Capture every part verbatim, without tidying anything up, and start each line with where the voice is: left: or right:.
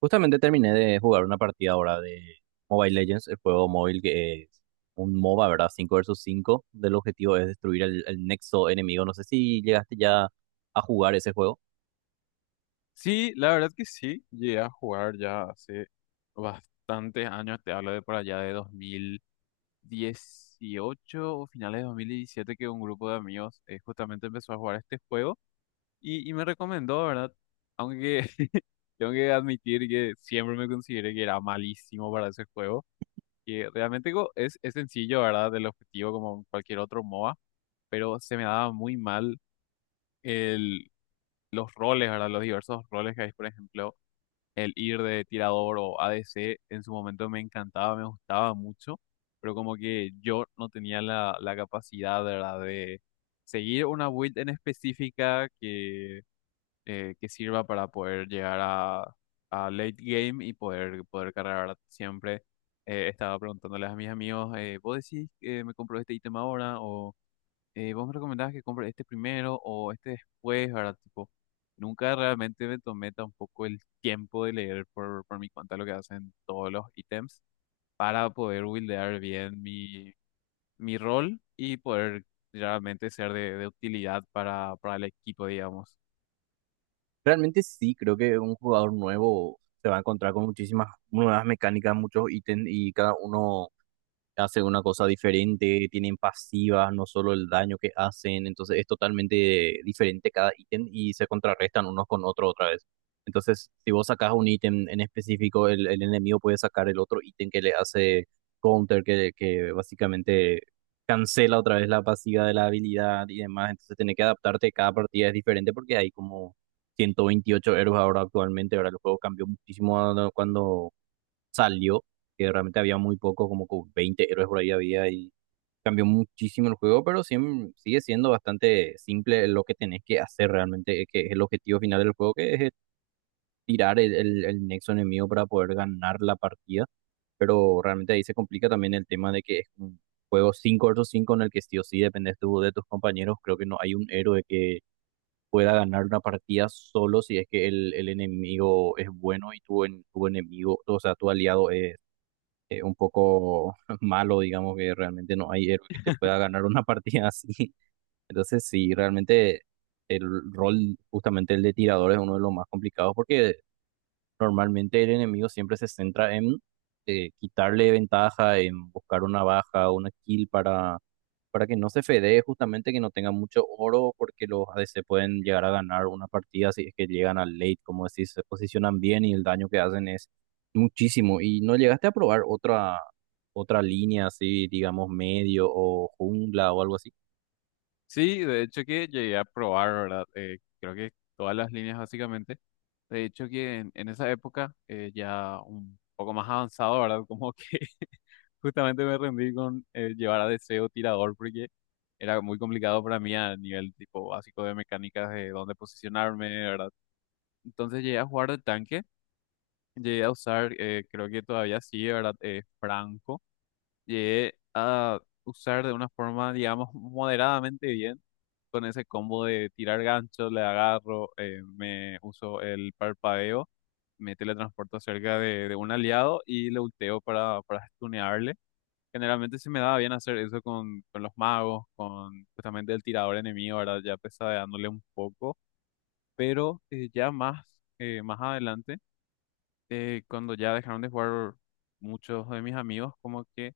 right: Justamente terminé de jugar una partida ahora de Mobile Legends, el juego móvil que es un MOBA, ¿verdad? Cinco versus cinco. Del objetivo es destruir el, el nexo enemigo. No sé si llegaste ya a jugar ese juego.
left: Sí, la verdad que sí, llegué a jugar ya hace bastantes años, te hablo de por allá de dos mil dieciocho o finales de dos mil diecisiete, que un grupo de amigos eh, justamente empezó a jugar este juego y, y me recomendó, ¿verdad? Aunque tengo que admitir que siempre me consideré que era malísimo para ese juego, que realmente co- es, es sencillo, ¿verdad? El objetivo como cualquier otro MOBA, pero se me daba muy mal el, los roles, ¿verdad? Los diversos roles que hay, por ejemplo. El ir de tirador o A D C en su momento me encantaba, me gustaba mucho, pero como que yo no tenía la, la capacidad, ¿verdad?, de seguir una build en específica que, eh, que sirva para poder llegar a, a late game y poder, poder cargar, ¿verdad?, siempre. Eh, estaba preguntándoles a mis amigos, eh, ¿vos decís que me compro este ítem ahora? Eh, ¿vos me recomendabas que compre este primero o este después, ¿verdad? Tipo, nunca realmente me tomé tampoco el tiempo de leer por, por mi cuenta lo que hacen todos los ítems para poder buildear bien mi, mi rol y poder realmente ser de, de utilidad para, para el equipo, digamos.
right: Realmente sí, creo que un jugador nuevo se va a encontrar con muchísimas nuevas mecánicas, muchos ítems y cada uno hace una cosa diferente, tienen pasivas, no solo el daño que hacen, entonces es totalmente diferente cada ítem y se contrarrestan unos con otros otra vez. Entonces, si vos sacás un ítem en específico, el, el enemigo puede sacar el otro ítem que le hace counter, que, que básicamente cancela otra vez la pasiva de la habilidad y demás, entonces tenés que adaptarte, cada partida es diferente porque hay como ciento veintiocho héroes ahora actualmente, ahora el juego cambió muchísimo a- cuando salió, que realmente había muy poco, como que veinte héroes por ahí había y cambió muchísimo el juego, pero siem- sigue siendo bastante simple lo que tenés que hacer realmente, es que es el objetivo final del juego, que es eh, tirar el, el, el nexo enemigo para poder ganar la partida, pero realmente ahí se complica también el tema de que es un juego cinco versus cinco en el que sí o sí dependes tú de tus compañeros, creo que no hay un héroe que pueda ganar una partida solo si es que el, el enemigo es bueno y tu, en- tu enemigo, o sea, tu aliado es eh, un poco malo, digamos que realmente no hay héroe que te pueda ganar una partida así. Entonces, sí, realmente el rol, justamente el de tirador, es uno de los más complicados porque normalmente el enemigo siempre se centra en eh, quitarle ventaja, en buscar una baja, una kill para para que no se fedee justamente que no tenga mucho oro porque los a ADC pueden llegar a ganar una partida si es que llegan al late, como decís, se posicionan bien y el daño que hacen es muchísimo. ¿Y no llegaste a probar otra, otra línea así, digamos, medio o jungla o algo así?
left: Sí, de hecho que llegué a probar, ¿verdad? Eh, creo que todas las líneas básicamente. De hecho que en, en esa época eh, ya un poco más avanzado, ¿verdad? Como que justamente me rendí con eh, llevar a Deseo tirador porque era muy complicado para mí a nivel tipo básico de mecánicas de dónde posicionarme, ¿verdad? Entonces llegué a jugar de tanque, llegué a usar, eh, creo que todavía sí, ¿verdad? Eh, Franco, llegué a usar de una forma, digamos, moderadamente bien, con ese combo de tirar gancho, le agarro, eh, me uso el parpadeo, me teletransporto cerca de, de un aliado y le ulteo para, para stunearle. Generalmente se me daba bien hacer eso con, con los magos, con justamente el tirador enemigo, ¿verdad? Ya pesadeándole un poco. Pero eh, ya más, eh, más adelante, eh, cuando ya dejaron de jugar muchos de mis amigos, como que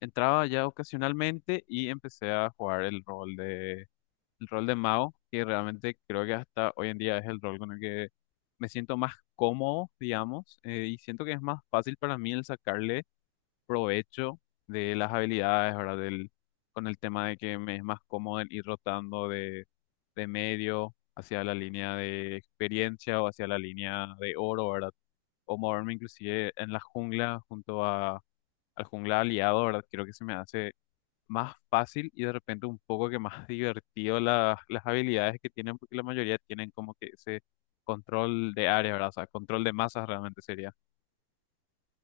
left: entraba ya ocasionalmente y empecé a jugar el rol de, el rol de mago, que realmente creo que hasta hoy en día es el rol con el que me siento más cómodo, digamos, eh, y siento que es más fácil para mí el sacarle provecho de las habilidades, ¿verdad? Del, con el tema de que me es más cómodo el ir rotando de, de medio hacia la línea de experiencia o hacia la línea de oro, ¿verdad? O moverme inclusive en la jungla junto a, al jungla aliado, ¿verdad? Creo que se me hace más fácil y de repente un poco que más divertido las las habilidades que tienen, porque la mayoría tienen como que ese control de área, ¿verdad? O sea, control de masas realmente sería.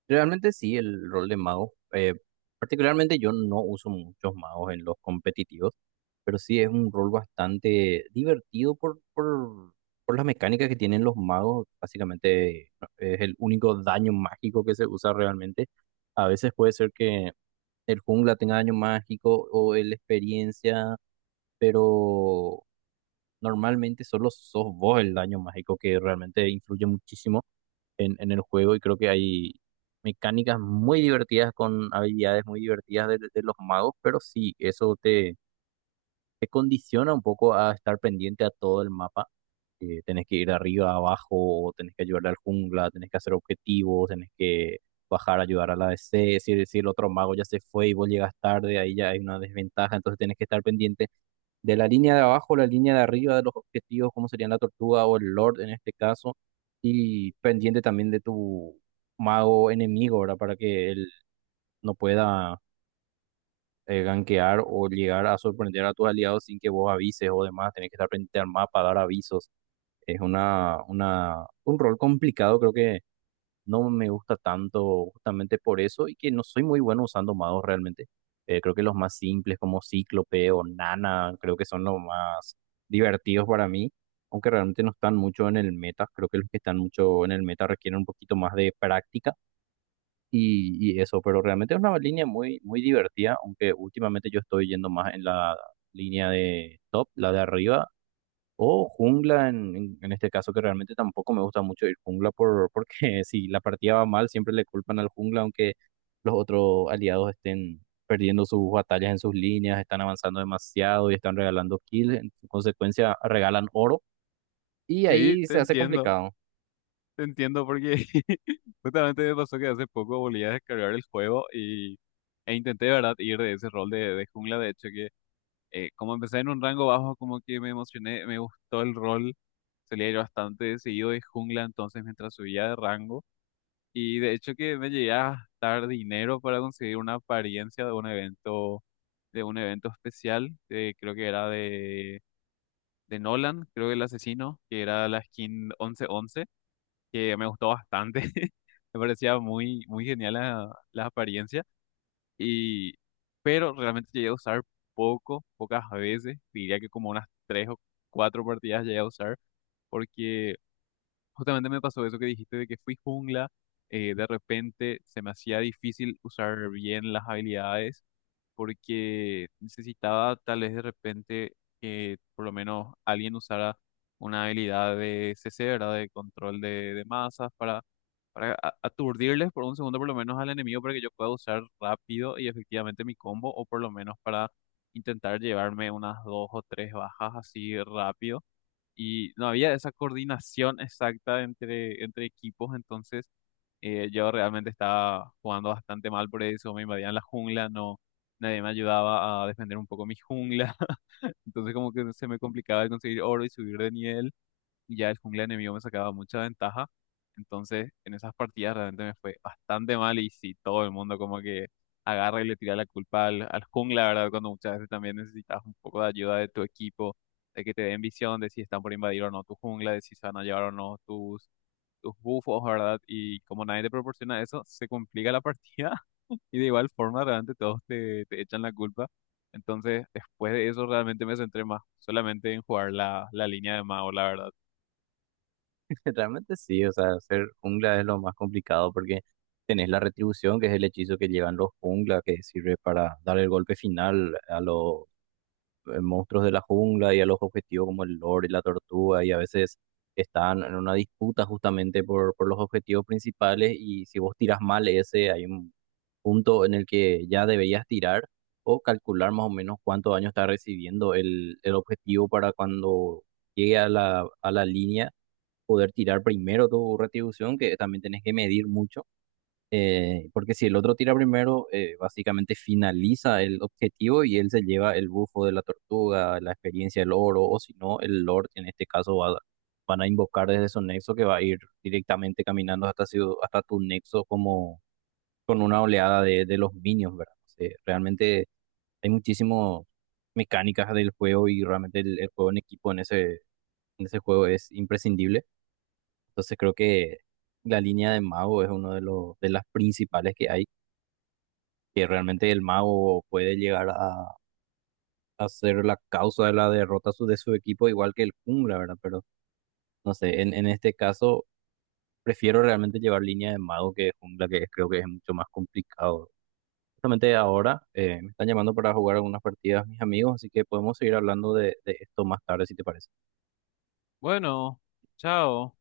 right: Realmente sí, el rol de mago. Eh, particularmente yo no uso muchos magos en los competitivos, pero sí es un rol bastante divertido por, por, por las mecánicas que tienen los magos. Básicamente no, es el único daño mágico que se usa realmente. A veces puede ser que el jungla tenga daño mágico o el experiencia, pero normalmente solo sos vos el daño mágico que realmente influye muchísimo en, en el juego y creo que hay mecánicas muy divertidas con habilidades muy divertidas de de los magos, pero sí, eso te, te condiciona un poco a estar pendiente a todo el mapa. Eh, tenés que ir de arriba a abajo, tenés que ayudar al jungla, tenés que hacer objetivos, tenés que bajar a ayudar a la D C. Si, si el otro mago ya se fue y vos llegas tarde, ahí ya hay una desventaja, entonces tenés que estar pendiente de la línea de abajo, la línea de arriba, de los objetivos, como serían la tortuga o el lord en este caso, y pendiente también de tu mago enemigo, ¿verdad? Para que él no pueda eh, gankear o llegar a sorprender a tus aliados sin que vos avises o demás, tenés que estar pendiente al mapa, dar avisos. Es una, una, un rol complicado, creo que no me gusta tanto justamente por eso y que no soy muy bueno usando magos realmente. Eh, creo que los más simples como Cíclope o Nana, creo que son los más divertidos para mí, aunque realmente no están mucho en el meta, creo que los que están mucho en el meta requieren un poquito más de práctica y, y eso, pero realmente es una línea muy, muy divertida, aunque últimamente yo estoy yendo más en la línea de top, la de arriba, o jungla en, en- en este caso, que realmente tampoco me gusta mucho ir jungla por, porque si la partida va mal, siempre le culpan al jungla, aunque los otros aliados estén perdiendo sus batallas en sus líneas, están avanzando demasiado y están regalando kills, en consecuencia regalan oro, y
left: Sí,
right: ahí
left: te
right: se hace
left: entiendo.
right: complicado.
left: Te entiendo porque justamente me pasó que hace poco volví a descargar el juego y, e intenté, de ¿verdad?, ir de ese rol de, de jungla. De hecho, que eh, como empecé en un rango bajo, como que me emocioné, me gustó el rol. Solía ir bastante seguido de jungla, entonces mientras subía de rango. Y de hecho que me llegué a gastar dinero para conseguir una apariencia de un evento, de un evento especial, de- creo que era de, de Nolan, creo que el asesino, que era la skin once once, que me gustó bastante. Me parecía muy, muy genial la, la apariencia. Y, pero realmente llegué a usar poco, pocas veces. Diría que como unas tres o cuatro partidas llegué a usar. Porque justamente me pasó eso que dijiste de que fui jungla, eh, de repente se me hacía difícil usar bien las habilidades, porque necesitaba tal vez de repente que por lo menos alguien usara una habilidad de C C, ¿verdad? De control de, de masas para, para a- aturdirles por un segundo por lo menos al enemigo para que yo pueda usar rápido y efectivamente mi combo, o por lo menos para intentar llevarme unas dos o tres bajas así rápido, y no había esa coordinación exacta entre, entre equipos, entonces eh, yo realmente estaba jugando bastante mal por eso, me invadían la jungla, no, nadie me ayudaba a defender un poco mi jungla, entonces como que se me complicaba el conseguir oro y subir de nivel, y ya el jungla enemigo me sacaba mucha ventaja. Entonces, en esas partidas realmente me fue bastante mal y sí, todo el mundo como que agarra y le tira la culpa al, al jungla, ¿verdad? Cuando muchas veces también necesitas un poco de ayuda de tu equipo, de que te den visión de si están por invadir o no tu jungla, de si se van a llevar o no tus, tus buffos, ¿verdad? Y como nadie te proporciona eso, se complica la partida y de igual forma realmente todos te, te echan la culpa. Entonces, después de eso realmente me centré más solamente en jugar la, la línea de mago, la verdad.
right: Realmente sí, o sea, ser jungla es lo más complicado porque tenés la retribución, que es el hechizo que llevan los jungla, que sirve para dar el golpe final a los eh, monstruos de la jungla y a los objetivos como el lord y la tortuga, y a veces están en una disputa justamente por, por los objetivos principales, y si vos tiras mal ese, hay un punto en el que ya deberías tirar o calcular más o menos cuánto daño está recibiendo el, el objetivo para cuando llegue a la, a la línea poder tirar primero tu retribución, que también tenés que medir mucho, eh, porque si el otro tira primero, eh, básicamente finaliza el objetivo y él se lleva el bufo de la tortuga, la experiencia del oro, o si no, el lord en este caso va a- van a invocar desde su nexo que va a ir directamente caminando hasta, su- hasta tu nexo como con una oleada de, de los minions, ¿verdad? O sea, realmente hay muchísimas mecánicas del juego y realmente el, el juego en equipo en ese, en ese juego es imprescindible. Entonces creo que la línea de mago es uno de los de las principales que hay, que realmente el mago puede llegar a, a ser la causa de la derrota su- de su equipo, igual que el jungla, ¿verdad? Pero no sé, en, en este caso prefiero realmente llevar línea de mago que de jungla, que creo que es mucho más complicado. Justamente ahora eh, me están llamando para jugar algunas partidas mis amigos, así que podemos seguir hablando de de esto más tarde, si te parece.
left: Bueno, chao.